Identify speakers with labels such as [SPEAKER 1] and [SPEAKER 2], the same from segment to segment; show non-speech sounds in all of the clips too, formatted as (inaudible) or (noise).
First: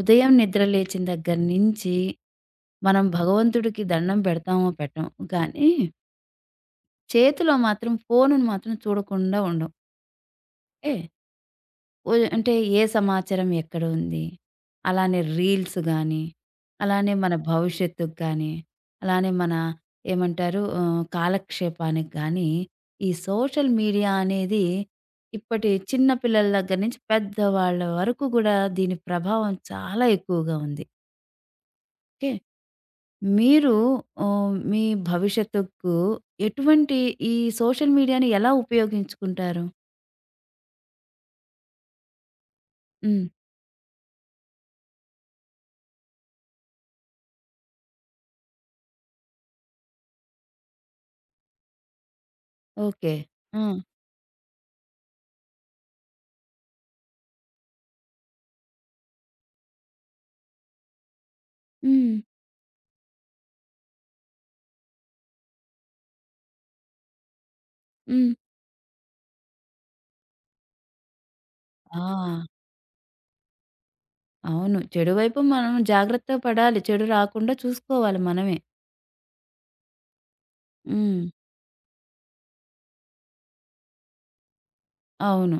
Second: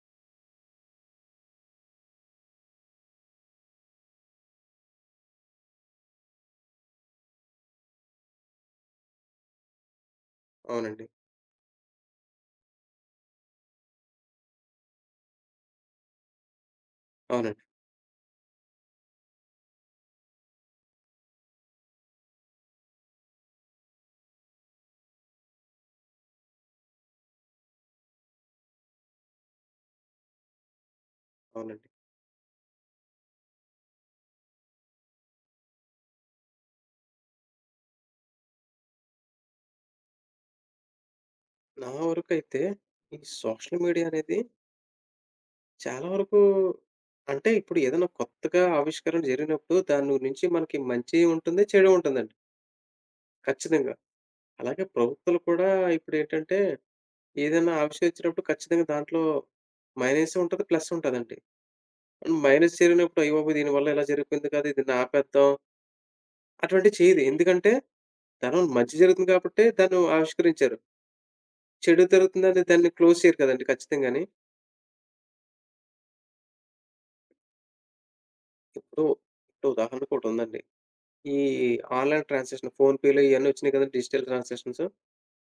[SPEAKER 1] ఉదయం నిద్ర లేచిన దగ్గర నుంచి మనం భగవంతుడికి దండం పెడతామో పెట్టం. కానీ చేతిలో మాత్రం ఫోనును మాత్రం చూడకుండా ఉండం. ఏ
[SPEAKER 2] అవునండి.
[SPEAKER 1] ఓ అంటే ఏ సమాచారం ఎక్కడుంది? అలానే రీల్స్ గానీ, అలానే మన
[SPEAKER 2] అవునండి.
[SPEAKER 1] భవిష్యత్తుకు గానీ, అలానే మన ఏమంటారు కాలక్షేపానికి గానీ, ఈ సోషల్ మీడియా అనేది ఇప్పటి చిన్న పిల్లల దగ్గర నుంచి పెద్దవాళ్ళ వరకు గూడా దీని ప్రభావం చాలా ఎక్కువగా ఉంది.
[SPEAKER 2] అవునండి.
[SPEAKER 1] ఓకే. మీరు మీ భవిష్యత్తుకు ఎటువంటి ఈ సోషల్ మీడియాని ఎలా ఉపయోగించుకుంటారు?
[SPEAKER 2] నా వరకైతే ఈ
[SPEAKER 1] హ్మ్.
[SPEAKER 2] సోషల్ మీడియా అనేది చాలా వరకు అంటే ఇప్పుడు ఏదైనా కొత్తగా ఆవిష్కరణ జరిగినప్పుడు దాని గురించి మనకి మంచి ఉంటుంది, చెడు ఉంటుందండి
[SPEAKER 1] ఓకే. ఆ!
[SPEAKER 2] ఖచ్చితంగా. అలాగే ప్రభుత్వాలు కూడా ఇప్పుడేంటంటే ఏదైనా ఆవిష్కరించినప్పుడు ఖచ్చితంగా దాంట్లో మైనసే ఉంటది, ప్లస్ ఉంటదండి.
[SPEAKER 1] హ్మ్.
[SPEAKER 2] మైనస్ జరిగినప్పుడు అయ్య బాబోయ్! దీనివల్ల ఇలా జరిగిపోయింది కదా! దీన్ని ఆపేద్దాం అటువంటివి చేయదు. ఎందుకంటే
[SPEAKER 1] హ్మ్.
[SPEAKER 2] దానివల్ల మంచి జరుగుతుంది కాబట్టి దాన్ని ఆవిష్కరించారు. చెడు
[SPEAKER 1] ఆ!
[SPEAKER 2] జరుగుతుందని దాన్ని క్లోజ్ చేయరు కదండీ ఖచ్చితంగాని.
[SPEAKER 1] అవును. చెడు వైపు మనం జాగ్రత్త పడాలి. చెడు రాకుండా చూసుకోవాలి మనమే.
[SPEAKER 2] ఇప్పుడు, ఇప్పుడు ఉదాహరణకు ఒకటుందండి.
[SPEAKER 1] హ్మ్.
[SPEAKER 2] ఈ ఆన్‌లైన్ ట్రాన్సాక్షన్ ఫోన్‌పే‌లు ఇయన్నీ వచ్చినాయి కదండీ! Digital transactions.
[SPEAKER 1] అవును.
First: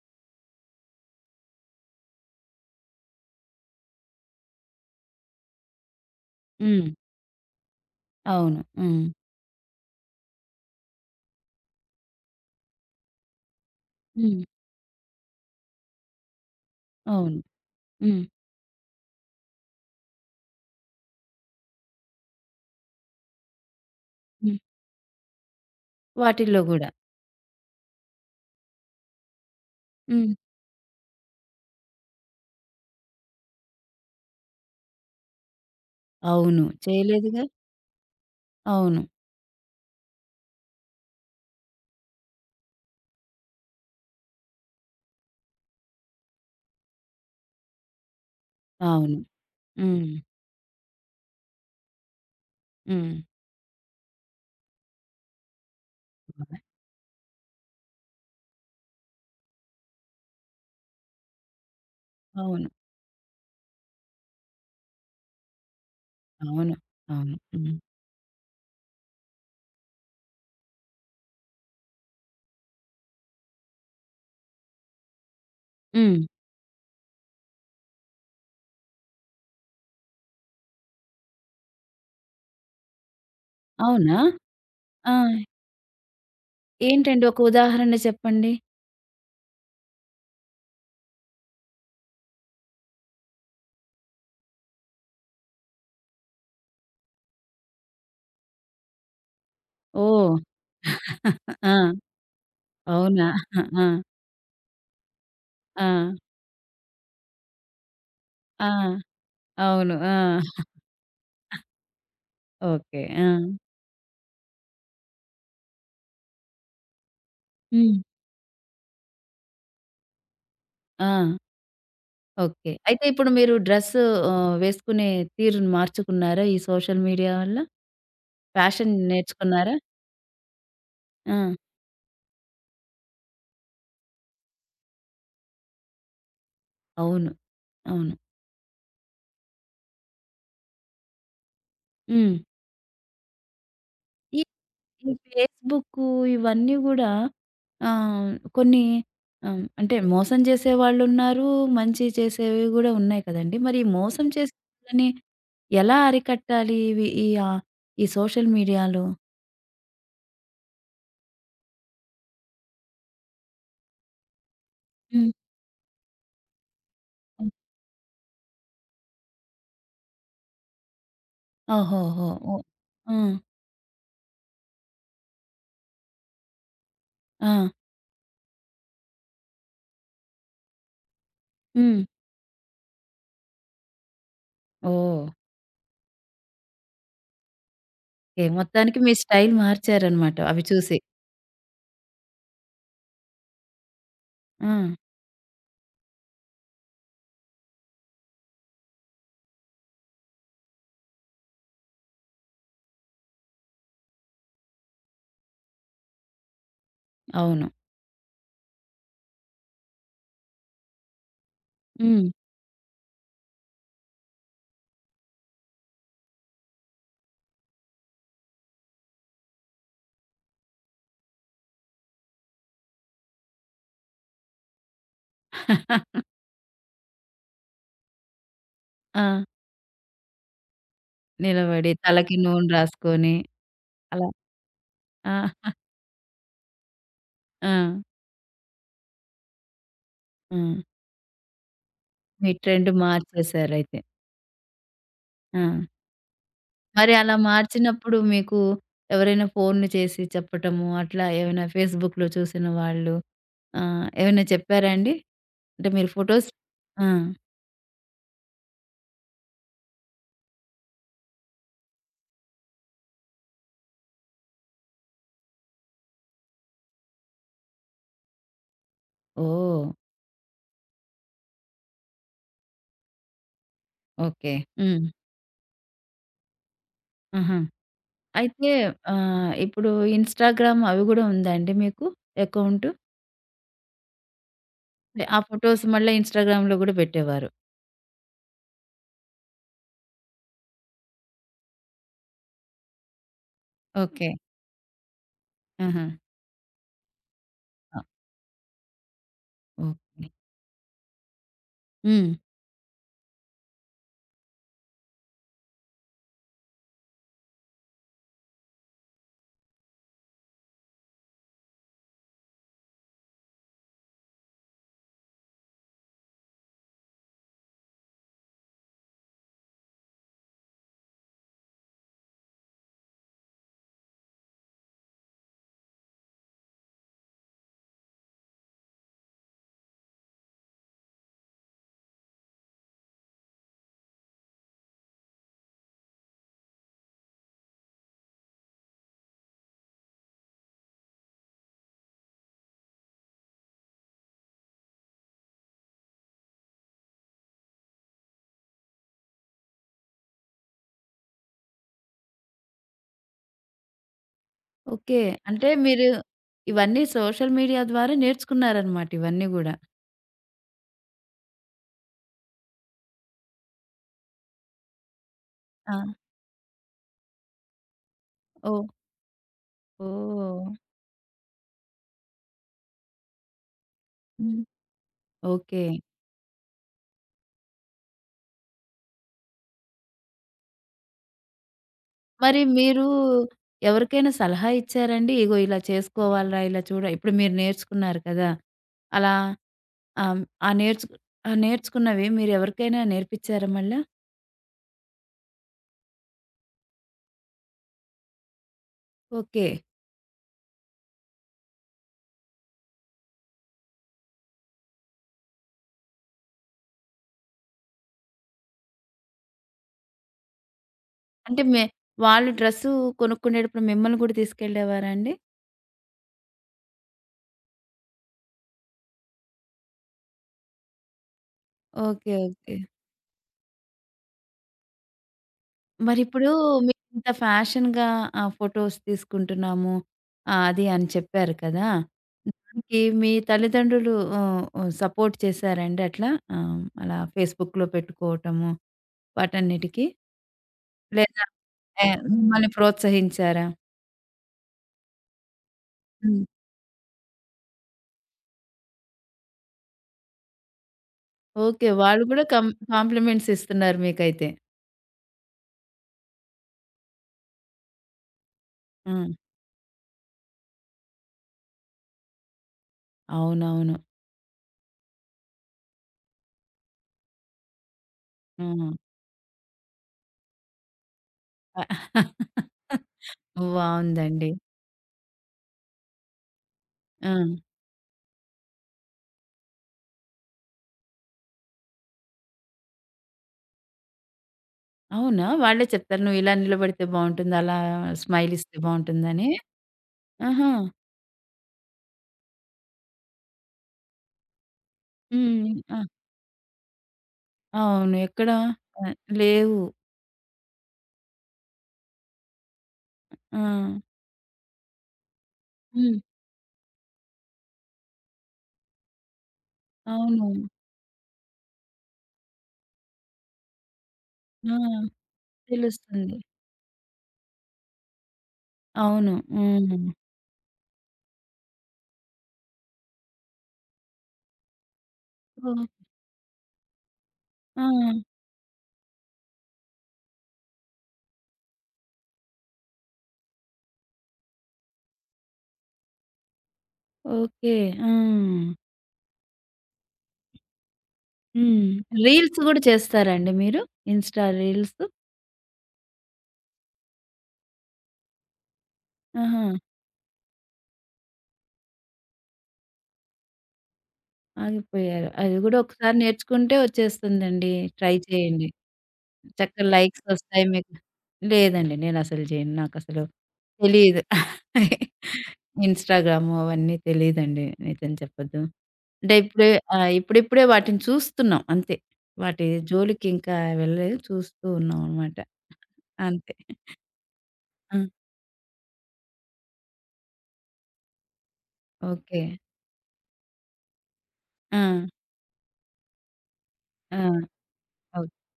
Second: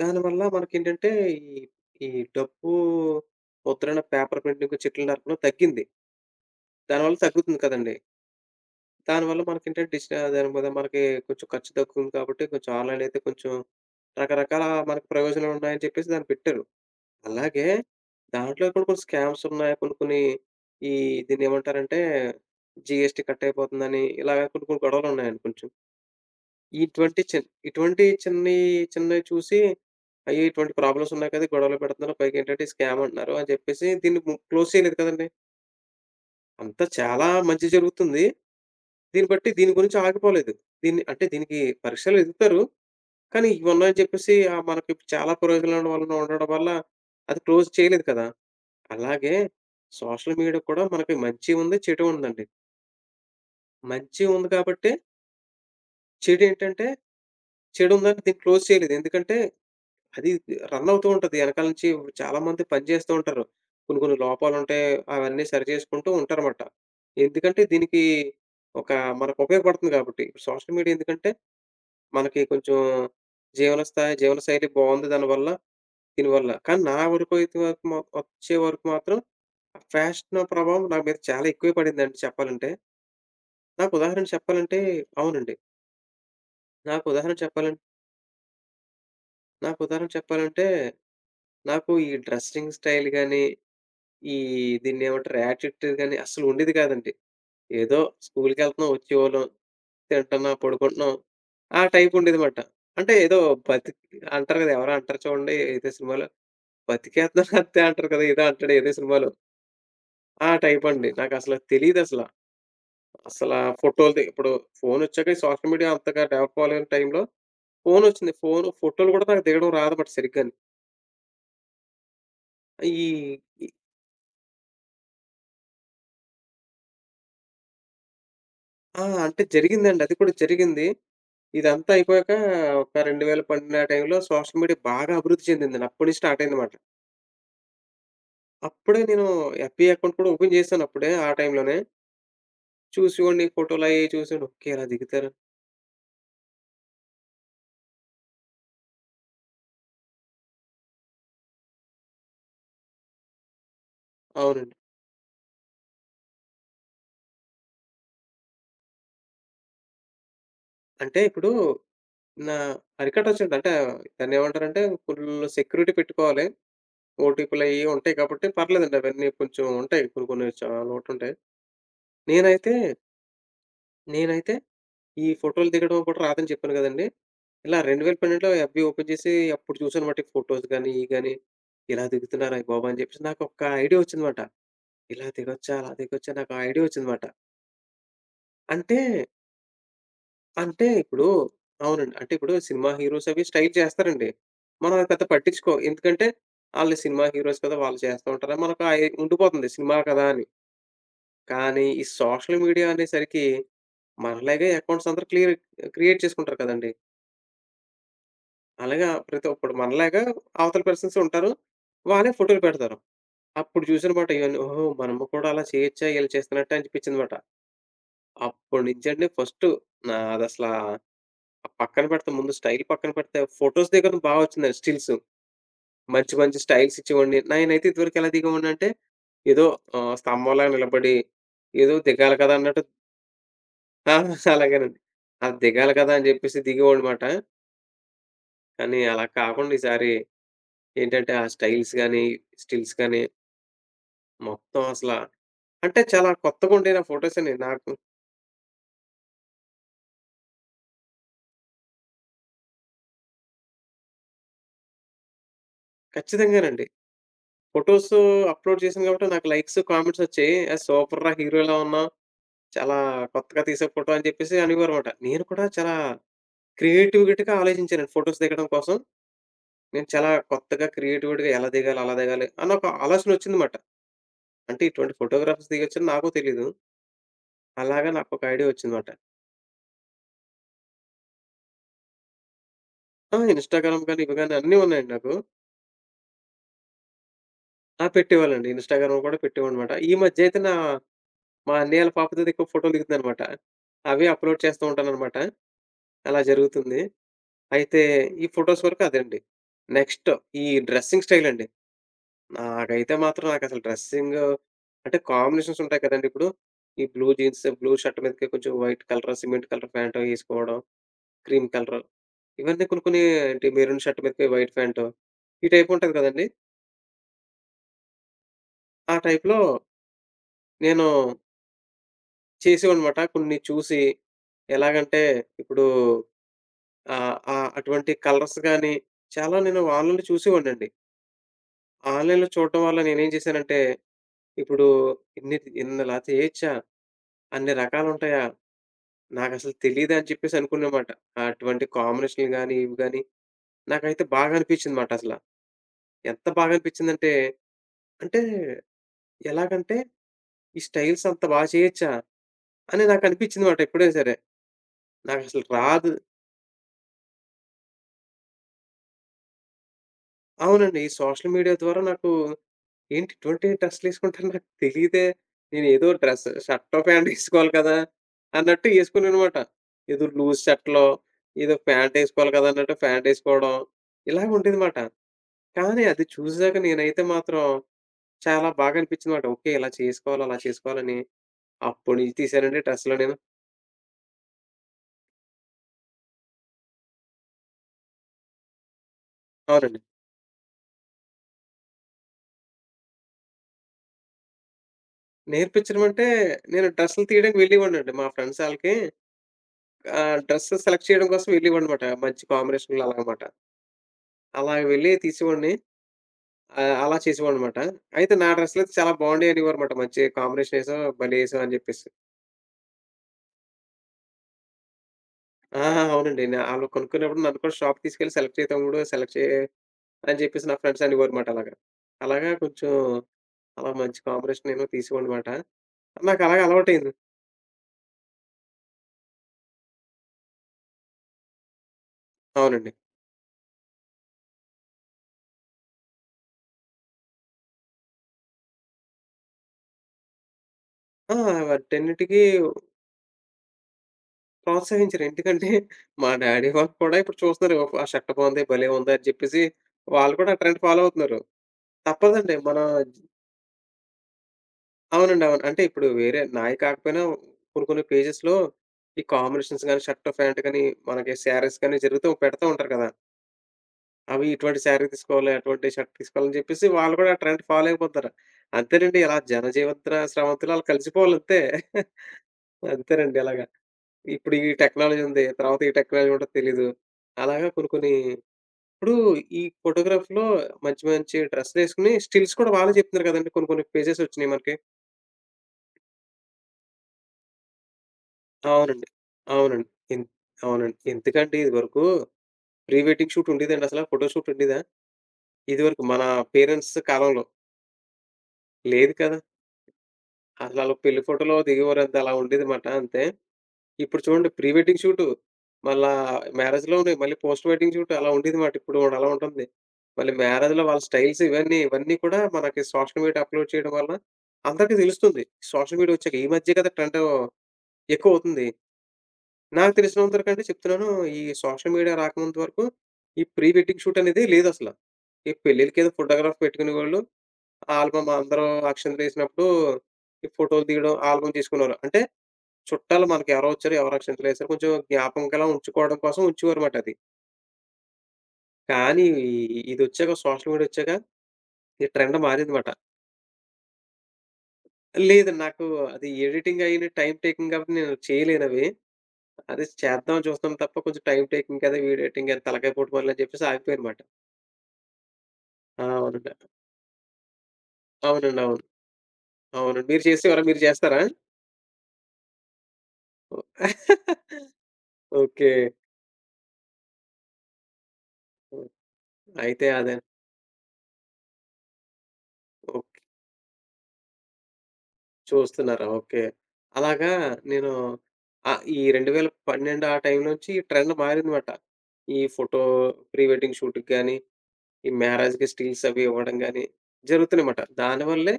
[SPEAKER 2] దానివల్ల మనకేంటంటే ఈ, ఈ డబ్బు ముద్రణ, పేపర్ ప్రింటింగ్, చెక్కులు నరకడం తగ్గింది.
[SPEAKER 1] హ్మ్.
[SPEAKER 2] దానివల్ల తగ్గుతుంది కదండీ!
[SPEAKER 1] అవును. హ్మ్.
[SPEAKER 2] దానివల్ల మనకేంటంటే డిజిటల్ దాని మీద మనకి కొంచెం ఖర్చు తగ్గుతుంది కాబట్టి కొంచెం ఆన్‌లైన్ అయితే కొంచెం
[SPEAKER 1] హ్మ్.
[SPEAKER 2] రకరకాల మనకు ప్రయోజనాలు ఉన్నాయని చెప్పేసి దాన్ని పెట్టారు.
[SPEAKER 1] అవును.
[SPEAKER 2] అలాగే
[SPEAKER 1] హ్మ్.
[SPEAKER 2] దాంట్లో కూడా కొన్ని స్కామ్స్ ఉన్నాయి. కొన్ని ఈ దీన్నేమంటారంటే జీఎస్టీ కట్ అయిపోతుందని ఇలాగ
[SPEAKER 1] హ్మ్.
[SPEAKER 2] కొన్ని గొడవలున్నాయండి కొంచెం.
[SPEAKER 1] వాటిల్లో గూడా.
[SPEAKER 2] ఇటువంటి చిన్ని చిన్నవి చూసి,
[SPEAKER 1] హ్మ్.
[SPEAKER 2] అయ్యో! ఇటువంటి ప్రాబ్లమ్స్ ఉన్నాయి కదా! గొడవలు పెడుతున్నారు. పైగా ఏంటంటే స్కామ్ అంటున్నారు అని చెప్పేసి దీన్ని క్లోజ్ చేయలేదు కదండీ.
[SPEAKER 1] అవును.
[SPEAKER 2] అంతా చాలా
[SPEAKER 1] చేయలేదుగా.
[SPEAKER 2] మంచి జరుగుతుంది.
[SPEAKER 1] అవును.
[SPEAKER 2] దీన్ని బట్టి దీని గురించి ఆగిపోలేదు. దీన్ని అంటే దీనికి పరీక్షలు ఎదుగుతారు. కానీ ఇవి ఉన్నాయని చెప్పేసి మనకి చాలా ప్రయోజనాల వలన ఉండడం వల్ల అది క్లోజ్ చేయలేదు కదా!
[SPEAKER 1] అవును.
[SPEAKER 2] అలాగే
[SPEAKER 1] హ్మ్.
[SPEAKER 2] సోషల్ మీడియా కూడా మనకి మంచి ఉంది, చెడు ఉందండి.
[SPEAKER 1] హ్మ్.
[SPEAKER 2] మంచి ఉంది కాబట్టే చెడు ఏంటంటే చెడు ఉందని దీన్ని క్లోజ్ చేయలేదు. ఎందుకంటే అది రన్ అవుతూ ఉంటది. ఎనకాల నుంచి ఇప్పుడు చాలామంది
[SPEAKER 1] అవును.
[SPEAKER 2] పని చేస్తూ ఉంటారు. కొన్ని కొన్ని లోపాలుంటాయి. అవన్నీ సరి చేసుకుంటూ ఉంటారమాట.
[SPEAKER 1] అవును. అవును.
[SPEAKER 2] ఎందుకంటే
[SPEAKER 1] హ్మ్.
[SPEAKER 2] దీనికి ఒక మనకు ఉపయోగపడుతుంది కాబట్టి. సోషల్ మీడియా ఎందుకంటే మనకి కొంచెం జీవనస్థాయి, జీవనశైలి బావుంది దానివల్ల,
[SPEAKER 1] హ్మ్.
[SPEAKER 2] దీనివల్ల. కానీ నా వరకు అయితే వరకు మా వచ్చే వరకు మాత్రం ఫ్యాషన్ ప్రభావం నా మీద చాలా ఎక్కువే పడిందండి చెప్పాలంటే. నాకు
[SPEAKER 1] అవునా?
[SPEAKER 2] ఉదాహరణ చెప్పాలంటే
[SPEAKER 1] ఆ!
[SPEAKER 2] అవునండి. నాకు
[SPEAKER 1] ఏంటండి
[SPEAKER 2] ఉదాహరణ
[SPEAKER 1] ఒక
[SPEAKER 2] చెప్పాలం
[SPEAKER 1] ఉదాహరణ చెప్పండి?
[SPEAKER 2] నాకు ఉదాహరణ చెప్పాలంటే నాకు ఈ డ్రెస్సింగ్ స్టైల్ గాని ఈ దీన్నేమంటారు యాటిట్యూడ్ గాని అస్సలు ఉండేది కాదండి. ఏదో స్కూలుకెళ్తున్నాం, వచ్చేవాళ్ళం,
[SPEAKER 1] ఓహ్!
[SPEAKER 2] తింటున్నాం, పడుకుంటున్నాం.
[SPEAKER 1] ఆ!
[SPEAKER 2] ఆ టైప్ ఉండేదిమాట. అంటే
[SPEAKER 1] అవునా?
[SPEAKER 2] ఏదో
[SPEAKER 1] ఆ!
[SPEAKER 2] బతికి అంటారు కదా! ఎవరో అంటారు చూడండి
[SPEAKER 1] ఆ!
[SPEAKER 2] ఏదో సినిమాలో, "బతికేత్తున్నాను అత్తే" అంటారు కదా! ఏదో
[SPEAKER 1] ఆ!
[SPEAKER 2] అంటాడు ఏదో సినిమాలో.
[SPEAKER 1] అవును.
[SPEAKER 2] ఆ
[SPEAKER 1] ఆ!
[SPEAKER 2] టైప్ అండి. నాకసలు తెలీదసల.
[SPEAKER 1] ఓకే. ఆ!
[SPEAKER 2] అసల ఫోటోలది ఇప్పుడు ఫోనొచ్చాక ఈ సోషల్ మీడియా అంతగా డెవలప్ అవ్వలేని టైంలో
[SPEAKER 1] హ్మ్.
[SPEAKER 2] ఫోనొచ్చింది. ఫోను ఫోటోలు కూడా నాకు దిగడం రాదమాట సరిగ్గాను.
[SPEAKER 1] ఆ! ఓకే. అయితే ఇప్పుడు
[SPEAKER 2] ఈ
[SPEAKER 1] మీరు డ్రెస్ వేసుకునే తీరును మార్చుకున్నారా? ఈ సోషల్ మీడియా వల్ల? ఫ్యాషన్
[SPEAKER 2] ఆ! అంటే
[SPEAKER 1] నేర్చుకున్నారా?
[SPEAKER 2] జరిగిందండి. అది కూడా జరిగింది.
[SPEAKER 1] ఆ!
[SPEAKER 2] ఇదంతా అయిపోయాక ఒక 2012 ఆ టైంలో సోషల్ మీడియా బాగా అభివృద్ధి చెందిందండి. అప్పటి నుంచి స్టార్ట్ అయిందన్నమాట.
[SPEAKER 1] అవును. అవును.
[SPEAKER 2] అప్పుడే నేను ఎఫ్‌బీ అకౌంట్ కూడా ఓపెన్ చేశాను అప్పుడే ఆ టైంలోనే.
[SPEAKER 1] హ్మ్.
[SPEAKER 2] చూసేవాడిని ఫోటోలయి
[SPEAKER 1] ఈ
[SPEAKER 2] చూసాను. ఓకే. ఇలా
[SPEAKER 1] ఈ
[SPEAKER 2] దిగుతారు.
[SPEAKER 1] ఫేస్‌బుక్కు ఇవన్నీ గూడా ఆ! కొన్ని అంటే మోసం చేసేవాళ్ళున్నారు. మంచి చేసేవి గూడా ఉన్నాయి కదండీ! మరి మోసం
[SPEAKER 2] అవునండి.
[SPEAKER 1] చేసేవాళ్ళని ఎలా అరికట్టాలి? ఇవి ఈ ఈ సోషల్ మీడియాలో?
[SPEAKER 2] అంటే ఇప్పుడు నా అరికట్టొచ్చండి. అంటే దాన్నేమంటారంటే ఫుల్
[SPEAKER 1] హ్మ్.
[SPEAKER 2] సెక్యూరిటీ పెట్టుకోవాలి.
[SPEAKER 1] హ్మ్.
[SPEAKER 2] ఓటీపీలయి ఉంటాయి కాబట్టి పర్లేదండి. అవన్నీ కొంచెం ఉంటాయి. కొన్ని కొన్ని లోటుంటాయి.
[SPEAKER 1] ఓహోహో! ఓహ్!
[SPEAKER 2] నేనైతే,
[SPEAKER 1] ఆ!
[SPEAKER 2] నేనైతే ఈ ఫోటోలు దిగడం కూడా రాదని చెప్పాను కదండీ!
[SPEAKER 1] ఆ!
[SPEAKER 2] ఇలా 2012లో ఎఫ్‌బీ ఓపెన్ చేసి అప్పుడు చూసానమాట ఈ ఫోటోస్ గాని, ఇయి గాని.
[SPEAKER 1] హ్మ్.
[SPEAKER 2] ఇలా దిగుతున్నారాయి బాబు! అని చెప్పేసి నాకొక ఐడియా వచ్చిందమాట.
[SPEAKER 1] ఓహ్!
[SPEAKER 2] ఇలా దిగొచ్చా? అలా దిగొచ్చా? నాకు ఆ ఐడియా వచ్చిందమాట.
[SPEAKER 1] ఓకే.
[SPEAKER 2] అంటే,
[SPEAKER 1] మొత్తానికి మీ స్టైల్ మార్చారనమాట అవి
[SPEAKER 2] అంటే
[SPEAKER 1] చూసి.
[SPEAKER 2] ఇప్పుడు అవునండి. అంటే ఇప్పుడు సినిమా హీరోస్ అవి స్టైల్ చేస్తారండి.
[SPEAKER 1] ఆ!
[SPEAKER 2] మనం అది పెద్ద పట్టించుకోం. ఎందుకంటే ఆళ్ళు సినిమా హీరోస్ కదా! వాళ్ళు చేస్తా ఉంటారని మనకు ఆయి ఉండిపోతుంది సినిమా కదా! అని. కానీ ఈ సోషల్ మీడియా అనేసరికి మనలాగే అకౌంట్స్ అందరూ క్లియర్ క్రియేట్ చేసుకుంటారు కదండీ!
[SPEAKER 1] అవును.
[SPEAKER 2] అలాగా ప్రతి ఇప్పుడు మనలాగా అవతల పర్సన్స్ ఉంటారు.
[SPEAKER 1] హ్మ్.
[SPEAKER 2] వాళ్ళే ఫోటోలు పెడతారు. అప్పుడు చూసానమాట ఇయన్నీ ఓహో! మనము కూడా అలా చేయొచ్చా ఈళ్ళు చేస్తున్నట్టు అనిపించిందమాట. అప్పటి నుంచండి ఫస్ట్ నాదసలా పక్కన పెడితే ముందు స్టైల్ పక్కన పెడితే ఫోటోస్ దిగడం బాగా వచ్చిందండి స్టిల్స్.
[SPEAKER 1] (laughs)
[SPEAKER 2] మంచి మంచి స్టైల్స్ ఇచ్చేవాడిని. నేనైతే ఇదివరకు ఎలా దిగేవాడినంటే
[SPEAKER 1] ఆ!
[SPEAKER 2] ఏదో స్తంభంలా నిలబడి
[SPEAKER 1] నిలబడి
[SPEAKER 2] ఏదో దిగాలి
[SPEAKER 1] తలకి
[SPEAKER 2] కదా
[SPEAKER 1] నూనె
[SPEAKER 2] అన్నట్టు
[SPEAKER 1] రాసుకొని
[SPEAKER 2] (laughs) ఆ!
[SPEAKER 1] అలా.
[SPEAKER 2] అలాగేనండి.
[SPEAKER 1] ఆ!
[SPEAKER 2] అది దిగాలి కదా అని చెప్పేసి దిగేవాడినమాట.
[SPEAKER 1] ఆ!
[SPEAKER 2] కానీ అలా కాకుండా ఈసారి
[SPEAKER 1] ఆ!
[SPEAKER 2] ఏంటంటే, ఆ స్టైల్స్ గాని,
[SPEAKER 1] మీ ట్రెండ్
[SPEAKER 2] స్టిల్స్ గాని
[SPEAKER 1] మార్చేసారయితే.
[SPEAKER 2] మొత్తం అసల
[SPEAKER 1] ఆ!
[SPEAKER 2] అంటే చాలా కొత్తగుండేవి ఆ
[SPEAKER 1] మరి అలా
[SPEAKER 2] ఫోటోసన్ని నాకు.
[SPEAKER 1] మార్చినప్పుడు మీకు ఎవరైనా ఫోన్‌లు చేసి చెప్పటము, అట్లా ఏమైనా ఫేస్‌బుక్‌లో చూసిన వాళ్ళు ఏమైనా చెప్పారా అండి? అంటే మీరు ఫోటోస్
[SPEAKER 2] ఖచ్చితంగానండి.
[SPEAKER 1] ఆ!
[SPEAKER 2] ఫోటోస్ అప్‌లోడ్ చేశాను కాబట్టి నాకు లైక్స్, కామెంట్స్ వచ్చాయి. "ఆ! సూపర్‌రా హీరోలా ఉన్నావు. చాలా కొత్తగా తీసావు ఫోటో" అని చెప్పేసి అనేవారన్నమాట. నేను కూడా చాలా క్రియేటివిటీగా ఆలోచించానండి ఫోటోస్ దిగడం కోసం.
[SPEAKER 1] ఓహ్!
[SPEAKER 2] నేను చాలా కొత్తగా క్రియేటివిటీగా ఎలా దిగాలి, అలా దిగాలి అని ఒక ఆలోచన వచ్చిందన్నమాట.
[SPEAKER 1] ఓకే.
[SPEAKER 2] అంటే
[SPEAKER 1] హ్మ్.
[SPEAKER 2] ఇటువంటి ఫోటోగ్రాఫర్స్ దిగొచ్చని నాకు తెలీదు.
[SPEAKER 1] ఆహా!
[SPEAKER 2] అలాగా నాకొక ఐడియా
[SPEAKER 1] అయితే
[SPEAKER 2] వచ్చిందన్నమాట.
[SPEAKER 1] ఇప్పుడు ఇన్‌స్టాగ్రామ్ అవి గూడా ఉందా అండి మీకు అకౌంటు?
[SPEAKER 2] ఆ! ఇన్‌స్టాగ్రామ్ గాని, ఇవి గాని అన్నీ ఉన్నాయండి నాకు.
[SPEAKER 1] ఆ ఫోటోస్ మళ్ళా ఇన్‌స్టాగ్రామ్‌లో గూడా పెట్టేవారు.
[SPEAKER 2] ఆ! పెట్టేవాళ్ళండి. ఇన్‌స్టాగ్రామ్‌లో కూడా పెట్టేవాడినమాట. ఈ మధ్య అయితే నా మా అన్నయ్యోళ్ళ పాపతోటి ఎక్కువ ఫోటోలు దిగుతుందనమాట. అవే
[SPEAKER 1] ఓకే.
[SPEAKER 2] అప్‌లోడ్ చేస్తూ ఉంటాననమాట.
[SPEAKER 1] ఆహా!
[SPEAKER 2] అలా జరుగుతుంది.
[SPEAKER 1] ఆ!
[SPEAKER 2] అయితే ఈ ఫోటోస్ వరకు అదండి.
[SPEAKER 1] ఓకే.
[SPEAKER 2] నెక్స్ట్ ఈ డ్రెస్సింగ్ స్టైల్ అండి.
[SPEAKER 1] హ్మ్.
[SPEAKER 2] నాకైతే మాత్రం నాకసలు డ్రెస్సింగ్ అంటే కాంబినేషన్స్ ఉంటాయి కదండీ! ఇప్పుడు ఈ బ్లూ జీన్స్, బ్లూ షర్ట్ మీదకి కొంచెం white colour, cement colour pant ఏసుకోవడం, క్రీమ్ కలర్ ఇవన్నీ కొన్ని కొన్ని ఏంటి మెరూన్ షర్ట్ మీదకి వైట్ ప్యాంటు ఈ టైప్ ఉంటది కదండీ! ఆ టైప్‌లో నేను చేసేవాడినమాట. కొన్ని చూసి ఎలాగంటే ఇప్పుడు ఆహ్, ఆహ్, అటువంటి కలర్స్ గాని, చాలా నేను ఆన్‌లైన్‌లో చూసేవాడినండి. ఆన్‌లైన్‌లో చూడటం వల్ల నేనేం చేశానంటే, ఇప్పుడు ఇన్ని ఇందులా చేయొచ్చా? అన్ని రకాలుంటాయా? నాకసలు తెలీదా అని చెప్పేసి అనుకున్నామాట. అటువంటి కాంబినేషన్‌లు గాని, ఇవి గాని, నాకైతే బాగా అనిపించింది మాట అసల. ఎంత బాగా అనిపించిందంటే అంటే ఎలాగంటే, ఈ స్టైల్స్ అంత బా చేయొచ్చా? అని నాకనిపిచ్చింది మాట ఎప్పుడే సరే.
[SPEAKER 1] ఓకే.
[SPEAKER 2] నాకసలు
[SPEAKER 1] అంటే మీరు
[SPEAKER 2] రాదు.
[SPEAKER 1] ఇవన్నీ సోషల్ మీడియా ద్వారా నేర్చుకున్నారనమాట ఇవన్నీ గూడా.
[SPEAKER 2] అవునండి. ఈ సోషల్ మీడియా ద్వారా నాకు ఏంటి ఇటువంటి డ్రెస్సులేసుకుంటారో నాకు తెలీదే.
[SPEAKER 1] ఆ!
[SPEAKER 2] నేనేదో డ్రెస్ షర్టో, ప్యాంటో ఏసుకోవాలి కదా!
[SPEAKER 1] ఓహ్!
[SPEAKER 2] అన్నట్టు ఏసుకున్నానమాట. ఏదో లూజ్
[SPEAKER 1] ఓహ్!
[SPEAKER 2] షర్ట్‌లో, ఏదో ప్యాంటేసుకోవాలి కదా! అన్నట్టు ప్యాంటేసుకోవడం. ఇలాగ
[SPEAKER 1] హ్మ్.
[SPEAKER 2] ఉండేది మాట.
[SPEAKER 1] ఓకే.
[SPEAKER 2] కానీ అది చూసాక నేనైతే మాత్రం చాలా బాగా అనిపిచ్చింది మాట. ఓకే. ఇలా చేసుకోవాలి, అలా చేసుకోవాలని. అప్పుడు నుంచి
[SPEAKER 1] మరి
[SPEAKER 2] తీశానండి
[SPEAKER 1] మీరు
[SPEAKER 2] డ్రెస్‌లు నేను.
[SPEAKER 1] ఎవరికైనా సలహా ఇచ్చారండి? ఇగో ఇలా చేసుకోవాలిరా, ఇలా చూడ ఇప్పుడు మీరు నేర్చుకున్నారు కదా! అలా
[SPEAKER 2] అవునండి.
[SPEAKER 1] ఆహ్, ఆ నేర్చు ఆ నేర్చుకున్నవి మీరు ఎవరికైనా నేర్పించారా మళ్ళా?
[SPEAKER 2] నేర్పించడం అంటే, నేను డ్రెస్‌లు తీయడానికి వెళ్ళేవాడినండి. మా ఫ్రెండ్స్ ఆళ్ళకి
[SPEAKER 1] ఓకే.
[SPEAKER 2] డ్రెస్ సెలెక్ట్ చేయడం కోసం వెళ్ళేవాడినమాట. మంచి కాంబినేషన్‌లో అలాగమాట. అలా వెళ్ళి తీసేవాడిని. అలా చేసేవాడినమాట. అయితే నా డ్రెస్‌లయితే చాలా బాగున్నాయి అనేవారన్నమాట. మంచి కాంబినేషన్ ఏసావు, భలే
[SPEAKER 1] అంటే
[SPEAKER 2] ఏసావు అని
[SPEAKER 1] మే
[SPEAKER 2] జెప్పేసి.
[SPEAKER 1] వాళ్ళు డ్రెస్సు కొనుక్కునేటప్పుడు మిమ్మల్ని కూడా తీసుకెళ్ళేవారా అండి?
[SPEAKER 2] ఆ! అవునండి. ఆళ్ళు కొనుక్కున్నప్పుడు నన్ను కూడా షాప్‌కి తీసుకెళ్ళి సెలెక్ట్ చేయి తమ్ముడు, సెలెక్ట్ చేయి అని జెప్పేసి నా ఫ్రెండ్స్ అనేవారన్నమాట అలాగా.
[SPEAKER 1] ఓకే.
[SPEAKER 2] అలాగా
[SPEAKER 1] ఓకే.
[SPEAKER 2] కొంచెం అలా మంచి కాంబినేషన్ నేను తీసేవాడినమాట. నాకు
[SPEAKER 1] మరిప్పుడు
[SPEAKER 2] అలాగే అలవాటయింది.
[SPEAKER 1] మీరింత ఫ్యాషన్‌గా ఫోటోస్ తీసుకుంటున్నాము అది అని చెప్పారు కదా!
[SPEAKER 2] అవునండి.
[SPEAKER 1] దానికి మీ తల్లిదండ్రులు ఆహ్, ఆహ్, సపోర్ట్ చేశారండి అట్లా? అలా ఫేస్‌బుక్‌లో పెట్టుకోవటము వాటన్నిటికి?
[SPEAKER 2] ఆ!
[SPEAKER 1] లేదా
[SPEAKER 2] వాటన్నిటికి
[SPEAKER 1] మిమ్మల్ని ప్రోత్సహించారా?
[SPEAKER 2] ప్రోత్సహించరు. ఎందుకంటే మా
[SPEAKER 1] హ్మ్.
[SPEAKER 2] డ్యాడీ వాళ్ళు కూడా ఇప్పుడు చూస్తున్నారు. ఆ షర్ట్ బావుంది, భలే ఉంది అని చెప్పేసి వాళ్ళు కూడా ఆ ట్రెండ్ ఫాలో అవుతున్నారు.
[SPEAKER 1] ఓకే. వాళ్ళు కూడా
[SPEAKER 2] తప్పదండి
[SPEAKER 1] కం
[SPEAKER 2] మన
[SPEAKER 1] కాంప్లిమెంట్స్ ఇస్తున్నారు మీకైతే.
[SPEAKER 2] అవునండి. అవును. అంటే ఇప్పుడు వేరే నాయి కాకపోయినా కొన్ని కొన్ని పేజెస్‌లో ఈ
[SPEAKER 1] హ్మ్.
[SPEAKER 2] కాంబినేషన్స్ గాని, షర్ట్, ప్యాంట్ గాని, మనకి శారీస్ గాని జరుగుతూ పెడతా ఉంటారు కదా!
[SPEAKER 1] అవునవును.
[SPEAKER 2] అవి ఇటువంటి శారీ తీసుకోవాలి, అటువంటి షర్ట్ తీసుకోవాలని చెప్పేసి వాళ్ళు కూడా ఆ ట్రెండ్ ఫాలో అయిపోతున్నారు.
[SPEAKER 1] హ్మ్.
[SPEAKER 2] అంతేనండి ఇలా జనజీవన స్రవంతిలో ఆళ్ళు కలిసిపోవాలంతే.
[SPEAKER 1] (laughs)
[SPEAKER 2] అంతేనండి అలాగ.
[SPEAKER 1] బావుందండి.
[SPEAKER 2] ఇప్పుడు ఈ టెక్నాలజీ ఉంది. తర్వాత ఈ టెక్నాలజీ ఉంటది తెలీదు.
[SPEAKER 1] ఆ!
[SPEAKER 2] అలాగా కొన్ని కొన్ని ఇప్పుడు ఈ ఫోటోగ్రఫీ‌లో మంచి మంచి డ్రెస్‌లేసుకొని స్టిల్స్ కూడా వాళ్ళే చెప్తున్నారు కదండీ! కొన్ని కొన్ని పేజెస్ వచ్చినాయి మనకి.
[SPEAKER 1] అవునా? వాళ్ళే చెప్తారు. నువ్వు ఇలా నిలబడితే బావుంటుంది. అలా స్మైల్ ఇస్తే
[SPEAKER 2] అవునండి.
[SPEAKER 1] బావుంటుందని.
[SPEAKER 2] అవునండి. ఎన్
[SPEAKER 1] ఆహా!
[SPEAKER 2] అవునండి. ఎందుకండి ఇదివరకు ప్రీ వెడ్డింగ్ షూట్ ఉండేదండి అసల? ఫోటో షూట్ ఉండేదా?
[SPEAKER 1] హ్మ్.
[SPEAKER 2] ఇదివరకు
[SPEAKER 1] ఆ!
[SPEAKER 2] మన పేరెంట్స్ కాలంలో
[SPEAKER 1] అవును. ఎక్కడ? ఆ!
[SPEAKER 2] లేదు కదా!
[SPEAKER 1] లేవు.
[SPEAKER 2] అసలు ఆళ్ళు పెళ్లి ఫోటోలో దిగేవారంతే అలా ఉండేది మాట అంతే.
[SPEAKER 1] ఆ!
[SPEAKER 2] ఇప్పుడు చూడండి ప్రీ వెడ్డింగ్ షూటు, మళ్ళా
[SPEAKER 1] హ్మ్.
[SPEAKER 2] మ్యారేజ్‌లోనే మళ్ళీ పోస్ట్ వెడ్డింగ్ షూట్ అలా ఉండేది మాట. ఇప్పుడు వాడు అలా ఉంటుంది. మళ్ళీ
[SPEAKER 1] అవును.
[SPEAKER 2] మ్యారేజ్‌లో వాళ్ళ స్టైల్స్ ఇవన్నీ, ఇవన్నీ కూడా మనకి సోషల్ మీడియా అప్‌లోడ్ చేయడం వల్ల
[SPEAKER 1] ఆ!
[SPEAKER 2] అందరికీ తెలుస్తుంది. సోషల్ మీడియా వచ్చాక
[SPEAKER 1] తెలుస్తుంది.
[SPEAKER 2] ఈ మధ్య కదా ట్రెండ్ ఎక్కువవుతుంది.
[SPEAKER 1] అవును.
[SPEAKER 2] నాకు
[SPEAKER 1] హ్మ్.
[SPEAKER 2] తెలిసినంత వరకంటే చెప్తున్నాను, ఈ సోషల్ మీడియా రాకముందు వరకు ఈ ప్రీ వెడ్డింగ్ షూట్ అనేది లేదసల. ఈ
[SPEAKER 1] ఓహ్!
[SPEAKER 2] పెళ్ళిళ్ళకేదో ఫోటోగ్రాఫ్ పెట్టుకునేవాళ్ళు.
[SPEAKER 1] ఆ!
[SPEAKER 2] ఆల్బమ్ అందరూ అక్షంతలేసినప్పుడు ఈ ఫోటోలు తీయడం, ఆల్బమ్ చేసుకునేవారు. అంటే చుట్టాలు మనకి ఎవరొచ్చారు, ఎవరు అక్షింతలేశారు కొంచెం జ్ఞాపకంలా ఉంచుకోవడం కోసం ఉంచేవారమాట అది.
[SPEAKER 1] ఓకే. ఆ!
[SPEAKER 2] కానీ ఇదొచ్చాక సోషల్ మీడియా ఒచ్చాక
[SPEAKER 1] హ్మ్.
[SPEAKER 2] ఈ ట్రెండ్
[SPEAKER 1] రీల్స్ గూడా
[SPEAKER 2] మారిందిమాట.
[SPEAKER 1] చేస్తారండి మీరు? Insta reels?
[SPEAKER 2] లేదు నాకు అది ఎడిటింగ్ అయిన టైమ్ టేకింగ్ కాబట్టి నేను చేయలేనవి.
[SPEAKER 1] ఆహా!
[SPEAKER 2] అది చేద్దామని చూస్తున్నాను తప్ప కొంచెం టైమ్ టేకింగ్ కదా! వీడియో ఎడిటింగ్ అని తలకాయ పోటు పనులని చెప్పేసి ఆగిపోయానుమాట.
[SPEAKER 1] ఆగిపోయారు. అది గూడా
[SPEAKER 2] ఆ!
[SPEAKER 1] ఒకసారి
[SPEAKER 2] అవునండి.
[SPEAKER 1] నేర్చుకుంటే వచ్చేస్తుందండి. ట్రై
[SPEAKER 2] అవునండి.
[SPEAKER 1] చేయండి.
[SPEAKER 2] అవును.
[SPEAKER 1] చక్కగా
[SPEAKER 2] అవునండి. మీరు
[SPEAKER 1] లైక్స్
[SPEAKER 2] చేసేవారా?
[SPEAKER 1] ఒస్తాయి
[SPEAKER 2] మీరు
[SPEAKER 1] మీకు.
[SPEAKER 2] చేస్తారా?
[SPEAKER 1] లేదండి. నేనసలు జేయను. నాకసలు
[SPEAKER 2] ఓహ్!
[SPEAKER 1] తెలీదు.
[SPEAKER 2] (laughs) ఓకే.
[SPEAKER 1] ఇన్‌స్టాగ్రాము అవన్నీ తెలీదండి. నిజం చెప్పొద్దు. అంటే ఇప్పుడే
[SPEAKER 2] అయితే అదే.
[SPEAKER 1] ఇప్పుడిప్పుడే వాటిని చూస్తున్నాం అంతే. వాటి
[SPEAKER 2] ఓహ్!
[SPEAKER 1] జోలికి ఇంకా వెళ్ళలేదు. చూస్తూ ఉన్నాం అనమాట.
[SPEAKER 2] చూస్తున్నారా? ఓకే.
[SPEAKER 1] అంతే.
[SPEAKER 2] అలాగా నేను
[SPEAKER 1] ఆ!
[SPEAKER 2] ఈ 2012 ఆ టైం నుంచి ఈ ట్రెండ్ మారిందమాట. ఈ
[SPEAKER 1] ఓకే.
[SPEAKER 2] ఫోటో ప్రీ వెడ్డింగ్ షూట్‌కి గాని,
[SPEAKER 1] ఆ!
[SPEAKER 2] ఈ మ్యారేజ్‌కి స్టిల్స్ అవి ఇవ్వడం గాని
[SPEAKER 1] ఆ!
[SPEAKER 2] జరుగుతున్నాయన్నమాట.
[SPEAKER 1] ఓహ్!
[SPEAKER 2] దానివల్లే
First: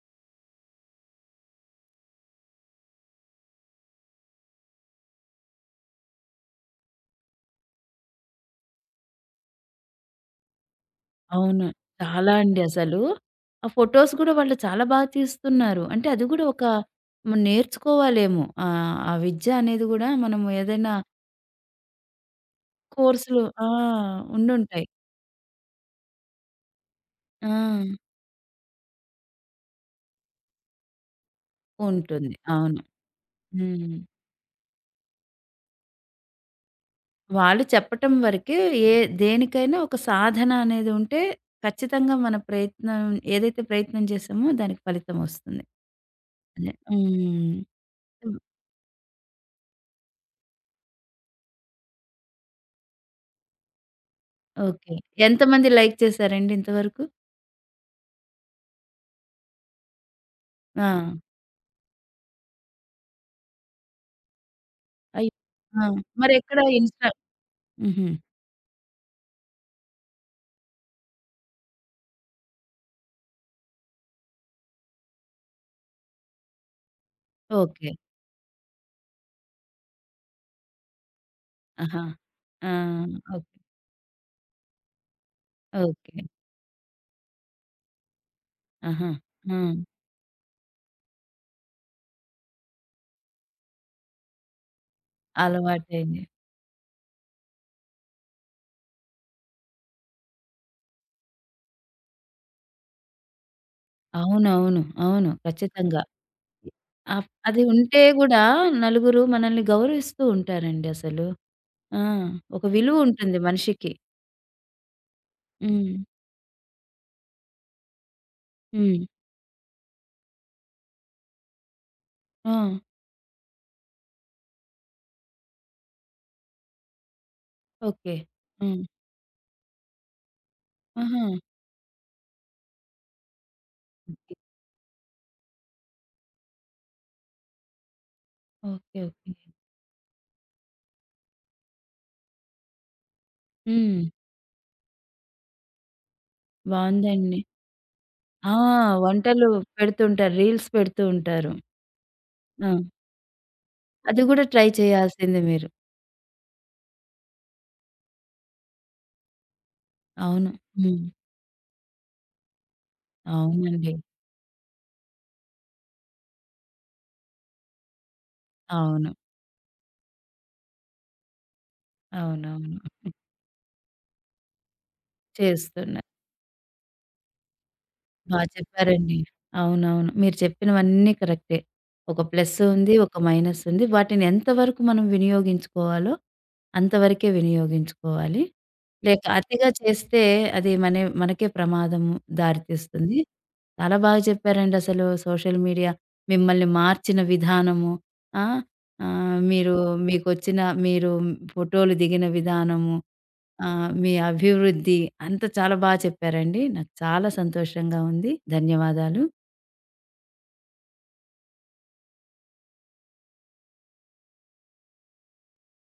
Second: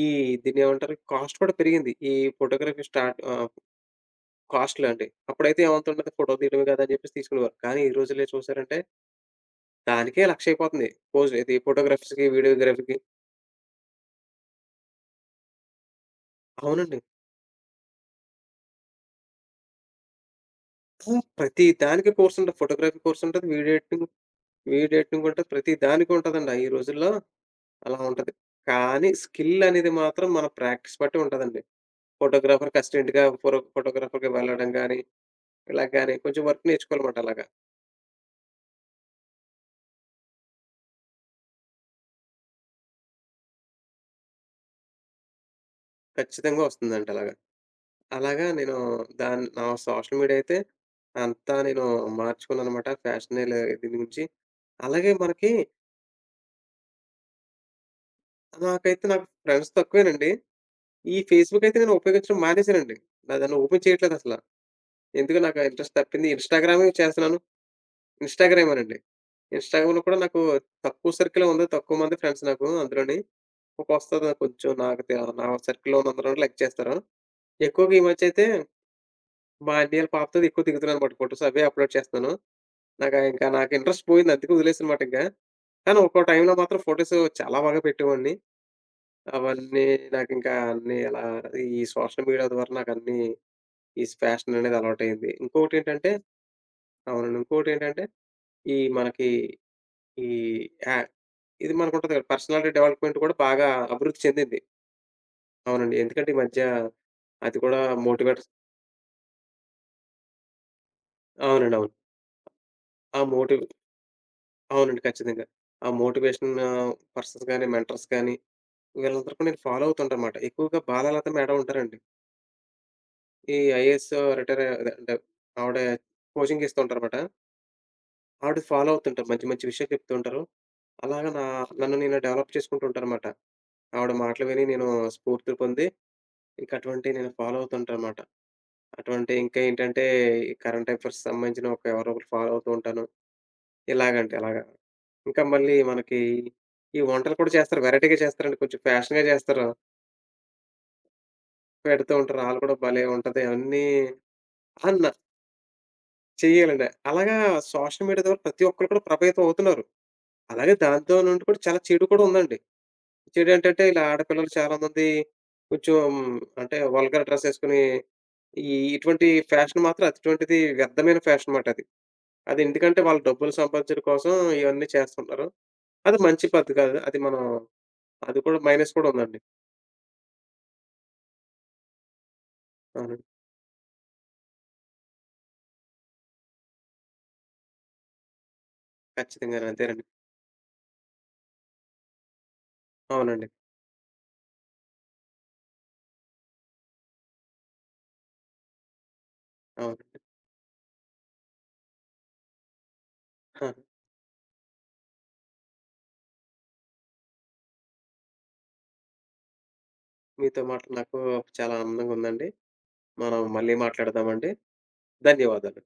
[SPEAKER 2] ఈ దీన్నేమంటారు? కాస్ట్ కూడా పెరిగింది. ఈ ఫోటోగ్రఫీ స్టార్ట్ కాస్ట్‌లు అండి. అప్పుడైతే ఏమవుతుంటది ఫోటో తీయడమే కదా! అని చెప్పేసి తీసుకునేవారు. కానీ ఈ రోజుల్లో చూసారంటే దానికే లక్ష అయిపోతుంది. పోజ్ ఇది
[SPEAKER 1] అవును.
[SPEAKER 2] ఫోటోగ్రాఫర్స్‌కి,
[SPEAKER 1] చాలా అండి
[SPEAKER 2] వీడియోగ్రఫీకి
[SPEAKER 1] అసలు. ఆ ఫోటోస్ గూడా వాళ్ళు చాలా బాగా తీస్తున్నారు. అంటే అది గూడా ఒక
[SPEAKER 2] అవునండి.
[SPEAKER 1] మనం నేర్చుకోవాలేమో. ఆ విద్య అనేది గూడా మనము ఏదైనా
[SPEAKER 2] ఆ, ప్రతి దానికి కోర్స్ ఉంటది. ఫోటోగ్రఫీ కోర్స్
[SPEAKER 1] కోర్సులు
[SPEAKER 2] ఉంటది.
[SPEAKER 1] ఆ! ఉండుంటాయి.
[SPEAKER 2] వీడియో ఎడిటింగ్ ఉంటది. ప్రతి దానికి ఉంటదండి. ఈ రోజుల్లో
[SPEAKER 1] ఆ!
[SPEAKER 2] అలా ఉంటది. కానీ స్కిల్ అనేది మాత్రం మన ప్రాక్టీస్ బట్టి ఉంటదండి.
[SPEAKER 1] ఉంటుంది.
[SPEAKER 2] ఫోటోగ్రాఫర్‌కి
[SPEAKER 1] అవును.
[SPEAKER 2] అసిస్టెంట్‌గా
[SPEAKER 1] హ్మ్.
[SPEAKER 2] ఫోటోగ్రాఫర్‌గా వెళ్ళడం గాని, ఇలా గాని కొంచెం వర్క్ నేర్చుకోవాలమాట అలాగా.
[SPEAKER 1] వాళ్ళు చెప్పటం వరకే ఏ దేనికైనా ఒక సాధన అనేది ఉంటే ఖచ్చితంగా మన ప్రయత్నం ఏదైతే ప్రయత్నం చేసామో దానికి ఫలితం వస్తుంది.
[SPEAKER 2] ఖచ్చితంగా
[SPEAKER 1] అదే.
[SPEAKER 2] వస్తుందండి అలాగా.
[SPEAKER 1] హ్మ్. హ్మ్.
[SPEAKER 2] అలాగా నేను నా సోషల్ మీడియా అయితే అంతా నేను మార్చుకున్నాననమాట. ఫ్యాషన్ ఇలా దీని గురించి.
[SPEAKER 1] ఓకే.
[SPEAKER 2] అలాగే మనకి
[SPEAKER 1] ఎంతమంది లైక్ చేసారండి ఇంతవరకు?
[SPEAKER 2] నాకైతే నాకు ఫ్రెండ్స్ తక్కువేనండి.
[SPEAKER 1] ఆ!
[SPEAKER 2] ఈ ఫేస్‌బుక్ అయితే నేను ఉపయోగించడం మానేసానండి. నా దాన్ని ఓపెన్ చేయట్లేదసల.
[SPEAKER 1] అయ్
[SPEAKER 2] ఎందుకో నాకు ఆ
[SPEAKER 1] ఆ!
[SPEAKER 2] ఇంట్రెస్ట్ తప్పింది.
[SPEAKER 1] మరెక్కడ
[SPEAKER 2] ఇన్‌స్టాగ్రామే
[SPEAKER 1] ఇన్‌స్టా
[SPEAKER 2] చేస్తున్నాను.
[SPEAKER 1] హుహు.
[SPEAKER 2] ఇన్‌స్టాగ్రామేనండి. ఇన్‌స్టాగ్రామ్‌లో కూడా నాకు తక్కువ సర్కిలే ఉంది. తక్కువ మంది ఫ్రెండ్స్ నాకు అందులోని. ఒకొస్తది నాకు కొంచెం నాకు తె నా సర్కిల్‌లో ఉన్న అందరూ లైక్ చేస్తారు.
[SPEAKER 1] ఓకే.
[SPEAKER 2] ఎక్కువగా ఈ మధ్య అయితే మా అన్నయ్య వాళ్ళ పాపతోటి ఎక్కువ దిగుతున్నానన్నమాట ఫోటోస్ అవే అప్‌లోడ్
[SPEAKER 1] ఆహా!
[SPEAKER 2] చేస్తున్నాను.
[SPEAKER 1] ఆ! ఓకే.
[SPEAKER 2] నాకు ఇంట్రెస్ట్ పోయింది. అందుకే వదిలేసానన్నమాట ఇంకా. కానీ
[SPEAKER 1] ఓకే.
[SPEAKER 2] ఒక్కో టైమ్‌లో మాత్రం ఫోటోస్ చాలా బాగా పెట్టేవాడిని.
[SPEAKER 1] ఆహా! ఆ!
[SPEAKER 2] అవన్నీ నాకింకా అన్నీ అలా ఈ సోషల్ మీడియా ద్వారా నాకన్నీ ఈ ఫ్యాషన్ అనేది అలవాటయింది. ఇంకొకటేంటంటే
[SPEAKER 1] అలవాటైంది.
[SPEAKER 2] అవునండి. ఇంకొకటేంటంటే ఈ మనకి ఈ యా ఇది మనకుంటది కదా! పర్సనాలిటీ డెవలప్‌మెంట్ కూడా బాగా అభివృద్ధి చెందింది.
[SPEAKER 1] అవునవును. అవును. అవును,
[SPEAKER 2] అవునండి.
[SPEAKER 1] ఖచ్చితంగా.
[SPEAKER 2] ఎందుకంటే ఈ మధ్య
[SPEAKER 1] అప్
[SPEAKER 2] అది
[SPEAKER 1] అది
[SPEAKER 2] కూడా
[SPEAKER 1] ఉంటే గూడా
[SPEAKER 2] మోటివేట్స్
[SPEAKER 1] నలుగురు మనల్ని గౌరవిస్తూ ఉంటారండి అసలు.
[SPEAKER 2] అవునండి. అవును.
[SPEAKER 1] ఆ! ఒక విలువ
[SPEAKER 2] ఆ
[SPEAKER 1] ఉంటుంది
[SPEAKER 2] మోటివ్
[SPEAKER 1] మనిషికి.
[SPEAKER 2] అవునండి. ఖచ్చితంగా. ఆ
[SPEAKER 1] హ్మ్.
[SPEAKER 2] మోటివేషన్ పర్సన్స్ గాని, మెంటర్స్ గాని
[SPEAKER 1] హ్మ్.
[SPEAKER 2] వీళ్ళందరూ కూడా నేను ఫాలో అవుతుంటానమాట. ఎక్కువగా బాలాలత మేడం ఉంటారండి.
[SPEAKER 1] ఆ!
[SPEAKER 2] ఈ ఐఏఎస్ రిటైర్ అదే అంటే ఆవిడ కోచింగ్ ఇస్తూ ఉంటారమాట.
[SPEAKER 1] ఓకే.
[SPEAKER 2] ఆవిడ
[SPEAKER 1] హ్మ్.
[SPEAKER 2] ఫాలో అవుతుంటారు. మంచి మంచి విషయాలు చెప్తూ ఉంటారు.
[SPEAKER 1] ఆహా!
[SPEAKER 2] అలాగా నా నన్ను నేను డెవలప్ చేసుకుంటూ ఉంటానన్నమాట. ఆవిడ
[SPEAKER 1] ఓకే.
[SPEAKER 2] మాటలు విని నేను స్ఫూర్తి పొంది, ఇంక అటువంటివి నేను ఫాలో అవుతుంటానన్నమాట.
[SPEAKER 1] ఓకే. ఓకే.
[SPEAKER 2] అటువంటి ఇంకా ఏంటంటే, ఈ కరెంట్ అఫైర్స్ సంబంధించిన ఒక ఎవరో ఒకరు ఫాలో అవుతూ ఉంటాను.
[SPEAKER 1] హ్మ్.
[SPEAKER 2] ఇలాగంటే అలాగా. ఇంకా మళ్ళీ మనకి ఈ వంటలు
[SPEAKER 1] బావుందండి.
[SPEAKER 2] కూడా చేస్తారు. వెరైటీగా
[SPEAKER 1] ఆ!
[SPEAKER 2] చేస్తారండి. కొంచెం ఫ్యాషన్‌గా
[SPEAKER 1] వంటలు
[SPEAKER 2] చేస్తారు.
[SPEAKER 1] పెడుతుంటారు. రీల్స్ పెడుతూ ఉంటారు.
[SPEAKER 2] పెడుతూ ఉంటారు. ఆళ్ళు
[SPEAKER 1] ఆ!
[SPEAKER 2] కూడా భలే ఉంటది. అవన్నీ
[SPEAKER 1] అది గూడా ట్రై
[SPEAKER 2] అన్న
[SPEAKER 1] చేయాల్సింది మీరు.
[SPEAKER 2] చేయాలండి. అలాగా సోషల్ మీడియా ద్వారా ప్రతి ఒక్కళ్ళు కూడా ప్రభావితం అవుతున్నారు.
[SPEAKER 1] అవును.
[SPEAKER 2] అలాగే
[SPEAKER 1] హ్మ్.
[SPEAKER 2] దాంతో నుండి కూడా చాలా చెడు కూడా ఉందండి. చెడేంటంటే
[SPEAKER 1] అవునండి.
[SPEAKER 2] ఇలా ఆడపిల్లలు చాలామంది కొంచెం అంటే వల్గర్ డ్రెస్సేసుకొని, ఈ
[SPEAKER 1] అవును.
[SPEAKER 2] ఇటువంటి ఫ్యాషన్ మాత్రం అటువంటిది వ్యర్థమైన ఫ్యాషన్ మాటది. అది అది
[SPEAKER 1] అవునవును.
[SPEAKER 2] ఎందుకంటే వాళ్ళు డబ్బులు సంపాదించడం కోసం ఇవన్నీ చేస్తున్నారు.
[SPEAKER 1] చేస్తున్నారు.
[SPEAKER 2] అది మంచి పద్ధతి కాదు. అది మనం అది
[SPEAKER 1] బా
[SPEAKER 2] కూడా మైనస్ కూడా
[SPEAKER 1] చెప్పారండి.
[SPEAKER 2] ఉందండి.
[SPEAKER 1] అవునవును. మీరు చెప్పినవన్నీ కరెక్టే. ఒక ప్లస్ ఉంది. ఒక
[SPEAKER 2] అవునండి.
[SPEAKER 1] మైనస్ ఉంది. వాటిని ఎంతవరకు మనం వినియోగించుకోవాలో అంతవరకే వినియోగించుకోవాలి. లేక
[SPEAKER 2] ఖచ్చితంగానే
[SPEAKER 1] అతిగా
[SPEAKER 2] అంతేనండి.
[SPEAKER 1] చేస్తే అది మనే మనకే ప్రమాదం దారితీస్తుంది.
[SPEAKER 2] అవునండి.
[SPEAKER 1] చాలా బాగా చెప్పారండి అసలు సోషల్ మీడియా మిమ్మల్ని మార్చిన విధానము. ఆ! మీరు
[SPEAKER 2] అవునండి.
[SPEAKER 1] మీకొచ్చిన మీరు ఫోటోలు దిగిన విధానము.
[SPEAKER 2] ఆ!
[SPEAKER 1] ఆ! మీ అభివృద్ధి అంతా చాలా బా చెప్పారండి. నాకు చాలా సంతోషంగా ఉంది. ధన్యవాదాలు.
[SPEAKER 2] మీతో మాట్లాడి నాకు చాలా ఆనందంగా ఉందండి. మనం మళ్ళీ మాట్లాడదామండి. ధన్యవాదాలు.